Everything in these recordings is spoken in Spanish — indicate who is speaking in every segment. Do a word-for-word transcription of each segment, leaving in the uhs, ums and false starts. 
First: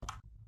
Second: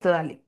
Speaker 1: Listo, dale.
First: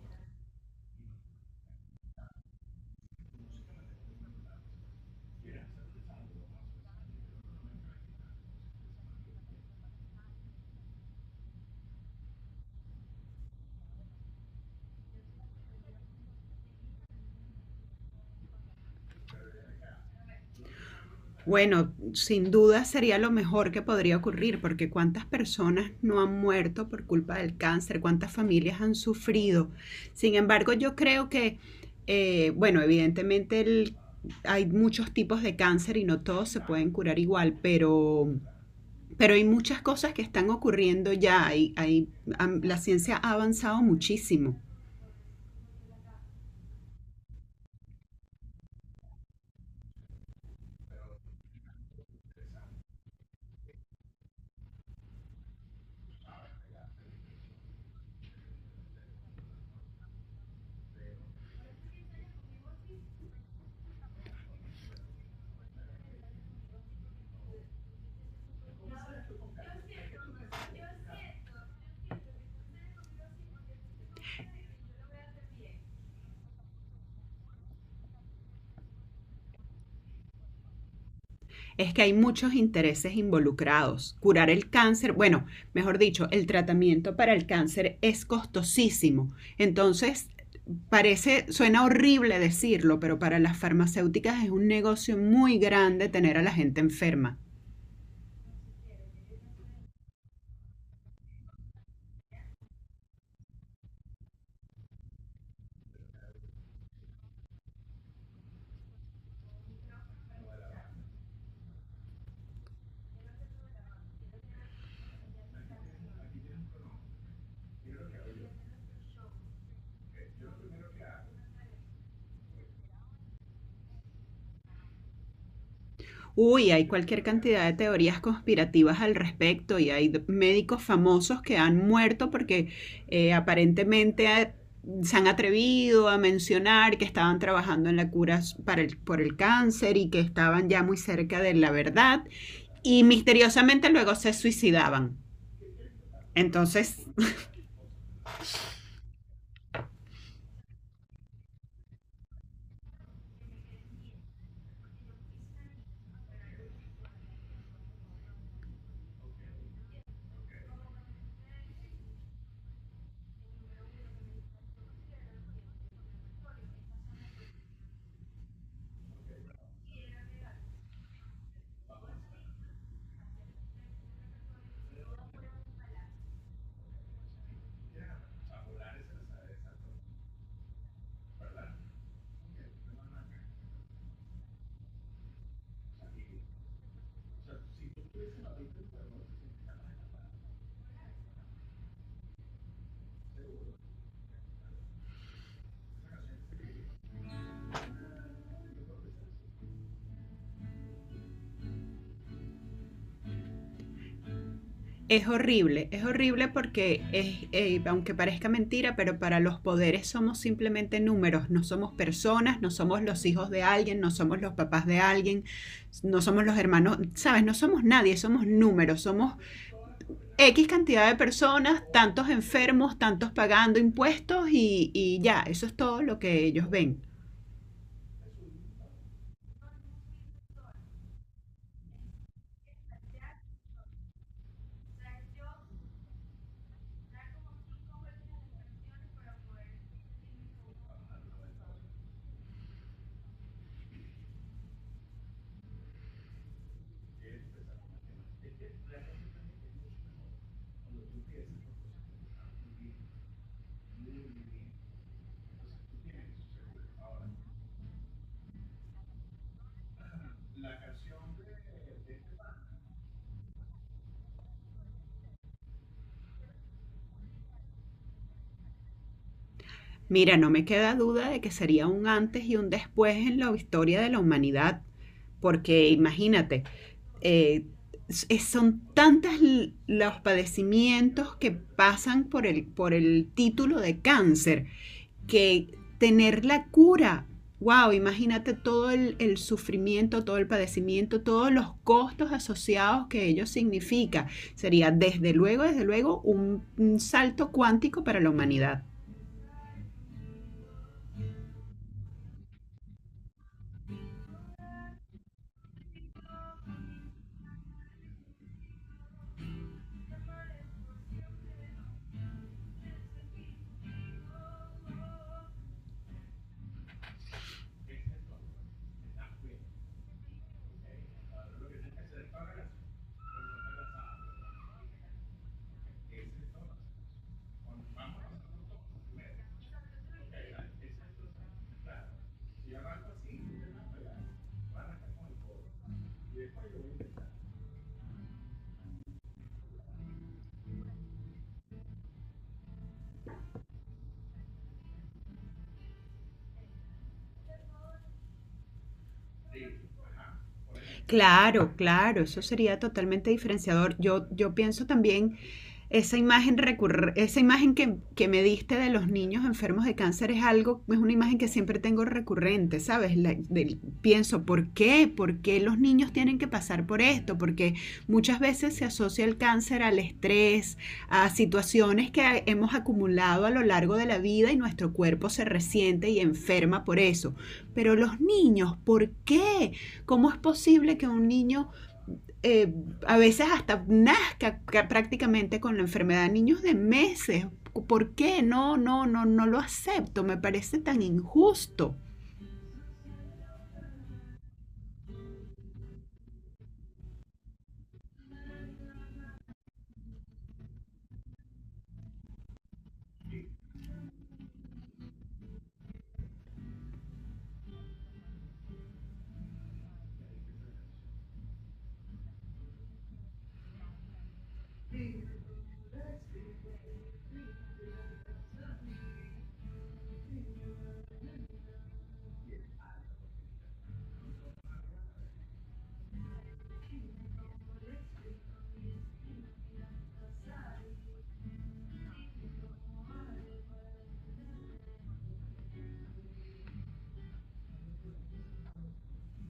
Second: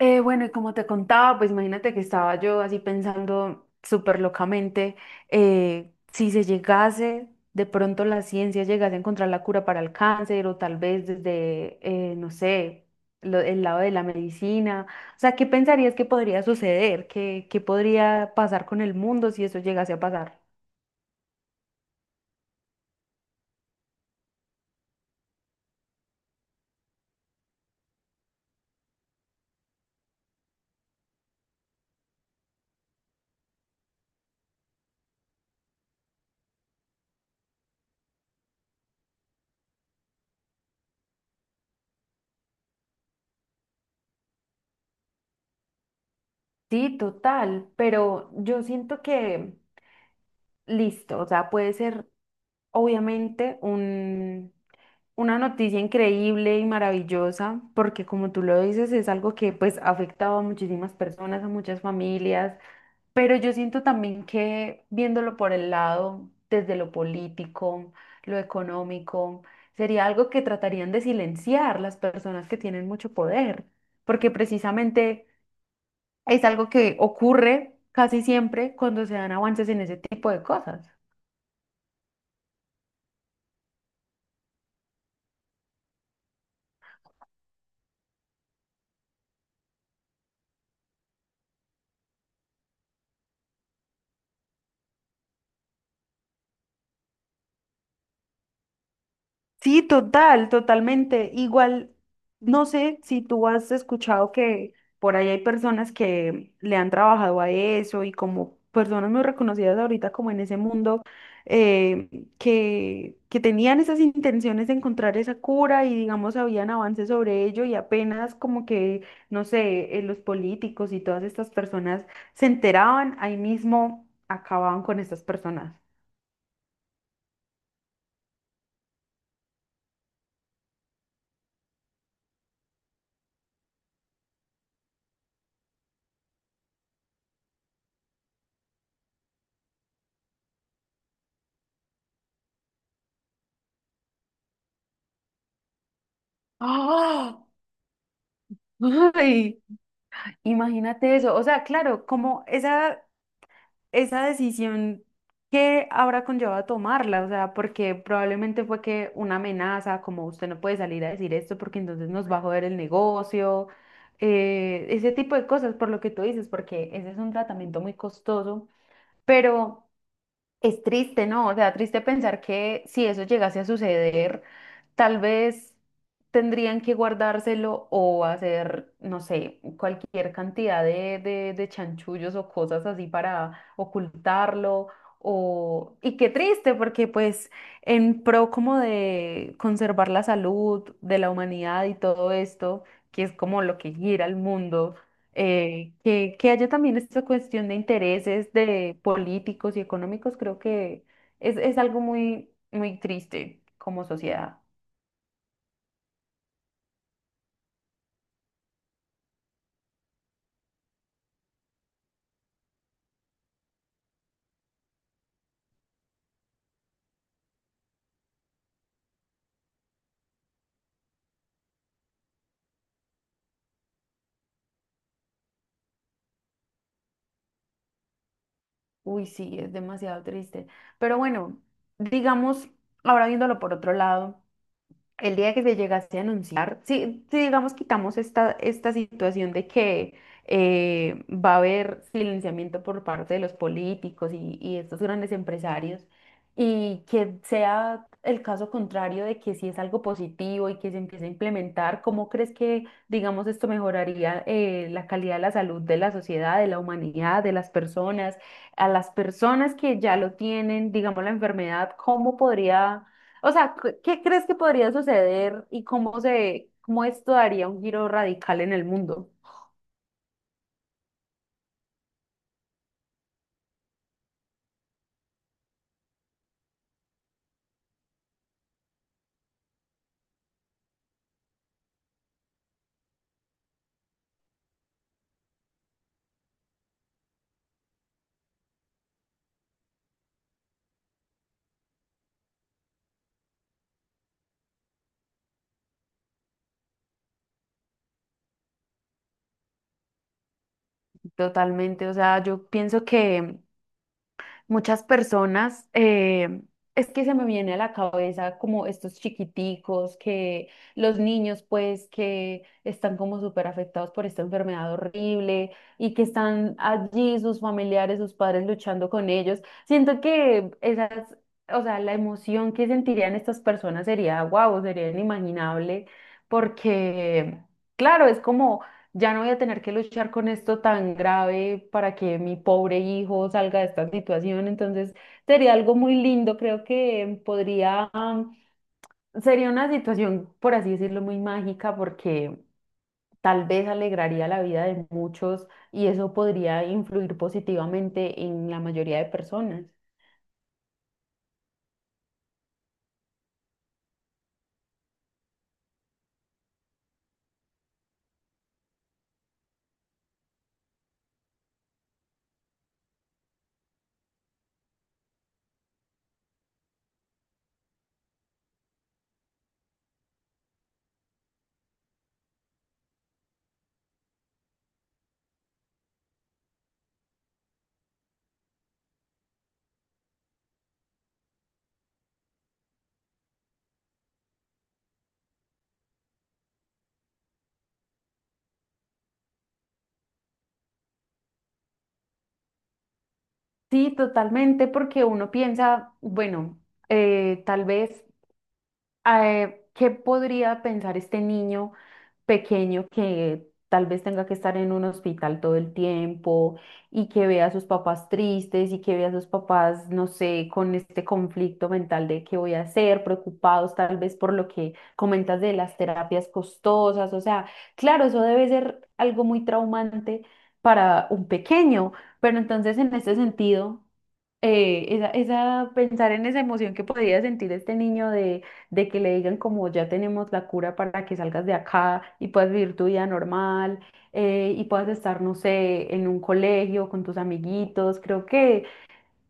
Speaker 1: Eh, bueno, y como te contaba, pues imagínate que estaba yo así pensando súper locamente, eh, si se llegase, de pronto la ciencia llegase a encontrar la cura para el cáncer o tal vez desde, eh, no sé, lo- el lado de la medicina. O sea, ¿qué pensarías que podría suceder? ¿Qué, qué podría pasar con el mundo si eso llegase a pasar?
Speaker 2: Bueno, sin duda sería lo mejor que podría ocurrir, porque cuántas personas no han muerto por culpa del cáncer, cuántas familias han sufrido. Sin embargo, yo creo que, eh, bueno, evidentemente el- hay muchos tipos de cáncer y no todos se pueden curar igual, pero, pero hay muchas cosas que están ocurriendo ya. Hay- hay- am- la ciencia ha avanzado muchísimo.
Speaker 1: Sí, total, pero yo siento que... Listo, o sea, puede ser obviamente un, una noticia increíble y maravillosa, porque como tú lo dices, es algo que pues ha afectado a muchísimas personas, a muchas familias, pero yo siento también que viéndolo por el lado, desde lo político, lo económico, sería algo que tratarían de silenciar las personas que tienen mucho poder, porque precisamente es algo que ocurre casi siempre cuando se dan avances en ese tipo de cosas.
Speaker 2: Es que hay muchos intereses involucrados. Curar el cáncer, bueno, mejor dicho, el tratamiento para el cáncer es costosísimo. Entonces, parece, suena horrible decirlo, pero para las farmacéuticas es un negocio muy grande tener a la gente enferma.
Speaker 1: Sí, total, totalmente. Igual, no sé si tú has escuchado que por ahí hay personas que le han trabajado a eso y como personas muy reconocidas ahorita como en ese mundo, eh, que, que tenían esas intenciones de encontrar esa cura y digamos habían avances sobre ello y apenas como que, no sé, eh, los políticos y todas estas personas se enteraban, ahí mismo acababan con estas personas.
Speaker 2: Uy, hay cualquier cantidad de teorías conspirativas al respecto y hay d- médicos famosos que han muerto porque eh, aparentemente eh, se han atrevido a mencionar que estaban trabajando en la cura s- para el- por el cáncer y que estaban ya muy cerca de la verdad y misteriosamente luego se suicidaban. Entonces,
Speaker 1: ¡Ah! ¡Ay! Imagínate eso, o sea, claro, como esa, esa decisión que habrá conllevado tomarla, o sea, porque probablemente fue que una amenaza, como usted no puede salir a decir esto porque entonces nos va a joder el negocio, eh, ese tipo de cosas, por lo que tú dices, porque ese es un tratamiento muy costoso, pero... Es triste, ¿no? O sea, triste pensar que si eso llegase a suceder, tal vez tendrían que guardárselo o hacer, no sé, cualquier cantidad de, de, de chanchullos o cosas así para ocultarlo. O... Y qué triste, porque pues en pro como de conservar la salud de la humanidad y todo esto, que es como lo que gira el mundo eh, que, que haya también esta cuestión de intereses de políticos y económicos, creo que es, es algo muy, muy triste como sociedad.
Speaker 2: es horrible, es horrible porque es, eh, aunque parezca mentira, pero para los poderes somos simplemente números, no somos personas, no somos los hijos de alguien, no somos los papás de alguien, no somos los hermanos, sabes, no somos nadie, somos números, somos equis cantidad de personas, tantos enfermos, tantos pagando impuestos y, y ya, eso es todo lo que ellos ven.
Speaker 1: Uy, sí, es demasiado triste. Pero bueno, digamos, ahora viéndolo por otro lado. El día que se llegase a anunciar, si, si digamos quitamos esta, esta situación de que eh, va a haber silenciamiento por parte de los políticos y, y estos grandes empresarios, y que sea el caso contrario de que si es algo positivo y que se empiece a implementar, ¿cómo crees que, digamos, esto mejoraría eh, la calidad de la salud de la sociedad, de la humanidad, de las personas, a las personas que ya lo tienen, digamos, la enfermedad, ¿cómo podría o sea, ¿qué qué crees que podría suceder y cómo se, cómo esto daría un giro radical en el mundo?
Speaker 2: Mira, no me queda duda de que sería un antes y un después en la historia de la humanidad, porque imagínate, eh, son tantas los padecimientos que pasan por el, por el título de cáncer que tener la cura, wow, imagínate todo el, el sufrimiento, todo el padecimiento, todos los costos asociados que ello significa. Sería desde luego, desde luego, un, un salto cuántico para la humanidad.
Speaker 1: Totalmente, o sea, yo pienso que muchas personas, eh, es que se me viene a la cabeza como estos chiquiticos, que los niños pues que están como súper afectados por esta enfermedad horrible y que están allí sus familiares, sus padres luchando con ellos. Siento que esas, o sea, la emoción que sentirían estas personas sería, wow, sería inimaginable porque, claro, es como... Ya no voy a tener que luchar con esto tan grave para que mi pobre hijo salga de esta situación. Entonces, sería algo muy lindo. Creo que podría, am, sería una situación, por así decirlo, muy mágica porque tal vez alegraría la vida de muchos y eso podría influir positivamente en la mayoría de personas.
Speaker 2: Claro, claro, eso sería totalmente diferenciador. Yo, yo pienso también esa imagen recurre, esa imagen que, que, me diste de los niños enfermos de cáncer es algo, es una imagen que siempre tengo recurrente, ¿sabes? La, de, pienso, ¿por qué? ¿Por qué los niños tienen que pasar por esto? Porque muchas veces se asocia el cáncer al estrés, a situaciones que hemos acumulado a lo largo de la vida y nuestro cuerpo se resiente y enferma por eso. Pero los niños, ¿por qué? ¿Cómo es posible que un niño eh, a veces hasta nazca prácticamente con la enfermedad, niños de meses? ¿Por qué? No, no, no, no lo acepto, me parece tan injusto.
Speaker 1: Sí, totalmente, porque uno piensa, bueno, eh, tal vez eh, ¿qué podría pensar este niño pequeño que tal vez tenga que estar en un hospital todo el tiempo y que vea a sus papás tristes y que vea a sus papás, no sé, con este conflicto mental de qué voy a hacer, preocupados tal vez por lo que comentas de las terapias costosas? O sea, claro, eso debe ser algo muy traumante para un pequeño, pero entonces en este sentido eh, esa, esa, pensar en esa emoción que podía sentir este niño de, de que le digan como ya tenemos la cura para que salgas de acá y puedas vivir tu vida normal eh, y puedas estar, no sé, en un colegio con tus amiguitos, creo que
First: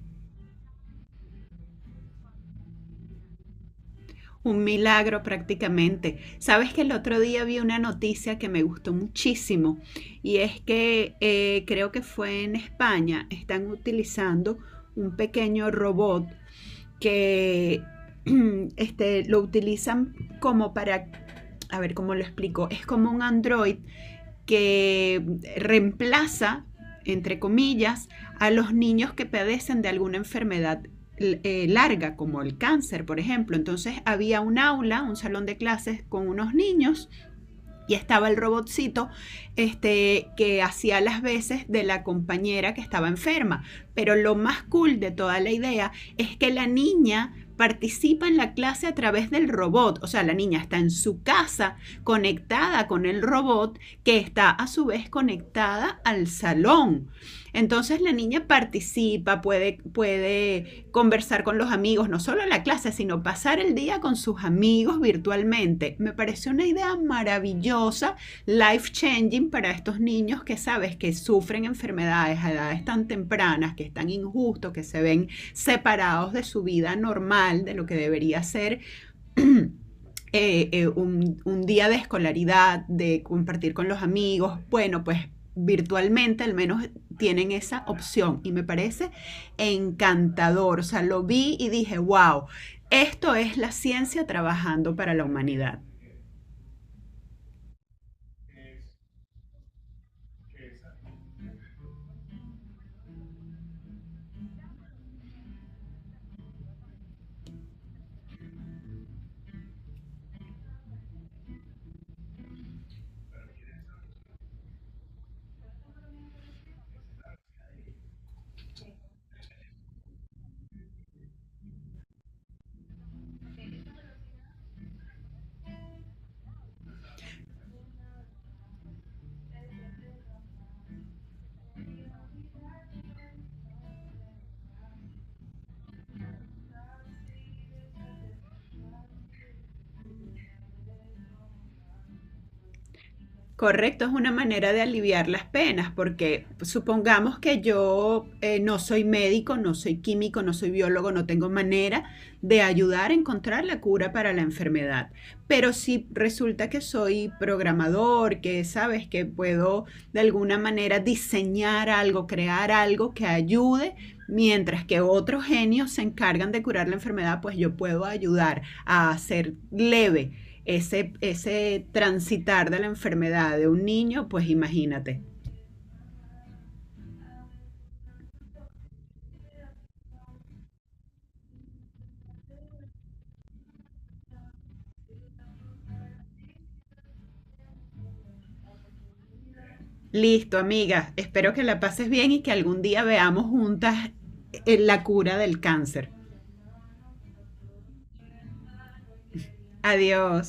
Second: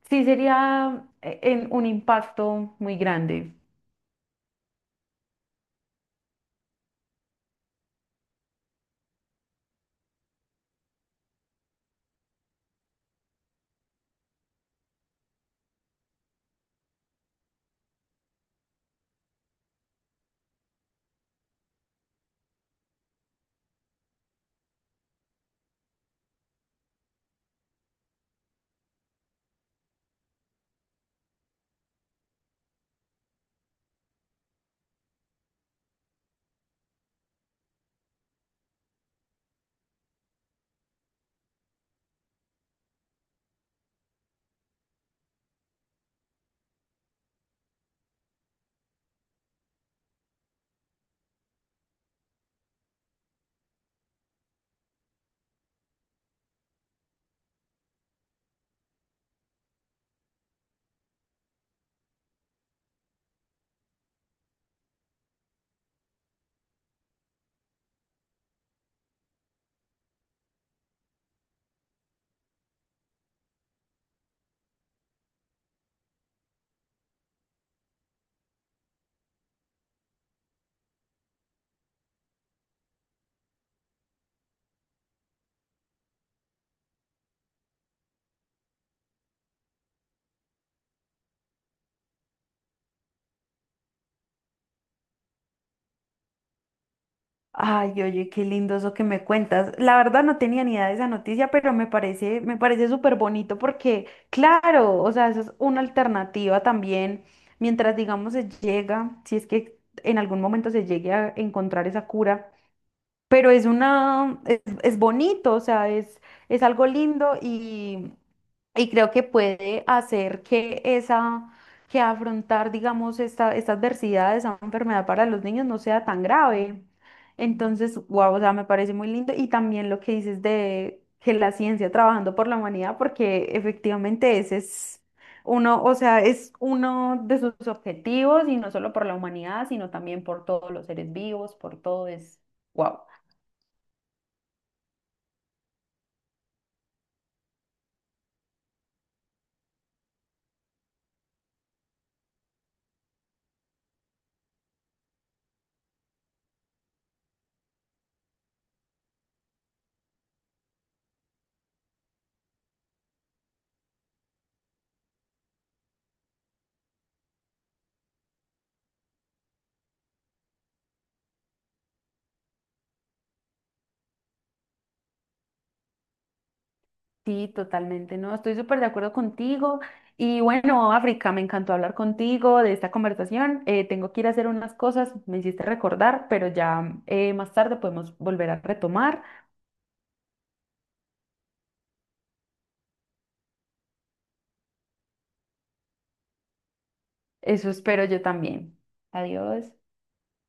Speaker 1: sí sería eh, en un impacto muy grande.
Speaker 2: Un milagro prácticamente. Sabes que el otro día vi una noticia que me gustó muchísimo y es que eh, creo que fue en España, están utilizando un pequeño robot que este, lo utilizan como para, a ver cómo lo explico, es como un android que reemplaza, entre comillas, a los niños que padecen de alguna enfermedad eh, larga, como el cáncer, por ejemplo. Entonces había un aula, un salón de clases con unos niños y estaba el robotcito este, que hacía las veces de la compañera que estaba enferma. Pero lo más cool de toda la idea es que la niña participa en la clase a través del robot, o sea, la niña está en su casa conectada con el robot que está a su vez conectada al salón. Entonces la niña participa, puede, puede conversar con los amigos, no solo en la clase, sino pasar el día con sus amigos virtualmente. Me pareció una idea maravillosa, life changing para estos niños que sabes que sufren enfermedades a edades tan tempranas, que es tan injusto, que se ven separados de su vida normal, de lo que debería ser eh, eh, un, un día de escolaridad, de compartir con los amigos, bueno, pues virtualmente al menos tienen esa opción y me parece encantador. O sea, lo vi y dije, wow, esto es la ciencia trabajando para la humanidad.
Speaker 1: Ay, oye, qué lindo eso que me cuentas. La verdad no tenía ni idea de esa noticia, pero me parece, me parece súper bonito porque, claro, o sea, esa es una alternativa también, mientras digamos se llega, si es que en algún momento se llegue a encontrar esa cura, pero es una, es, es bonito, o sea, es, es algo lindo y. Y creo que puede hacer que esa, que afrontar, digamos, esta, esta adversidad, esa enfermedad para los niños no sea tan grave. Entonces, wow, o sea, me parece muy lindo. Y también lo que dices de que la ciencia trabajando por la humanidad, porque efectivamente ese es uno, o sea, es uno de sus objetivos, y no solo por la humanidad, sino también por todos los seres vivos, por todo es wow.
Speaker 2: Correcto, es una manera de aliviar las penas, porque supongamos que yo eh, no soy médico, no soy químico, no soy biólogo, no tengo manera de ayudar a encontrar la cura para la enfermedad. Pero si resulta que soy programador, que sabes que puedo de alguna manera diseñar algo, crear algo que ayude, mientras que otros genios se encargan de curar la enfermedad, pues yo puedo ayudar a hacer leve ese, ese transitar de la enfermedad de un niño, pues imagínate.
Speaker 1: Sí, totalmente, no, estoy súper de acuerdo contigo. Y bueno, África, me encantó hablar contigo de esta conversación. Eh, tengo que ir a hacer unas cosas, me hiciste recordar, pero ya eh, más tarde podemos volver a retomar.
Speaker 2: Listo, amiga, espero que la pases bien y que algún día veamos juntas eh, la cura del cáncer.
Speaker 1: Eso espero yo también. Adiós.
Speaker 2: Adiós.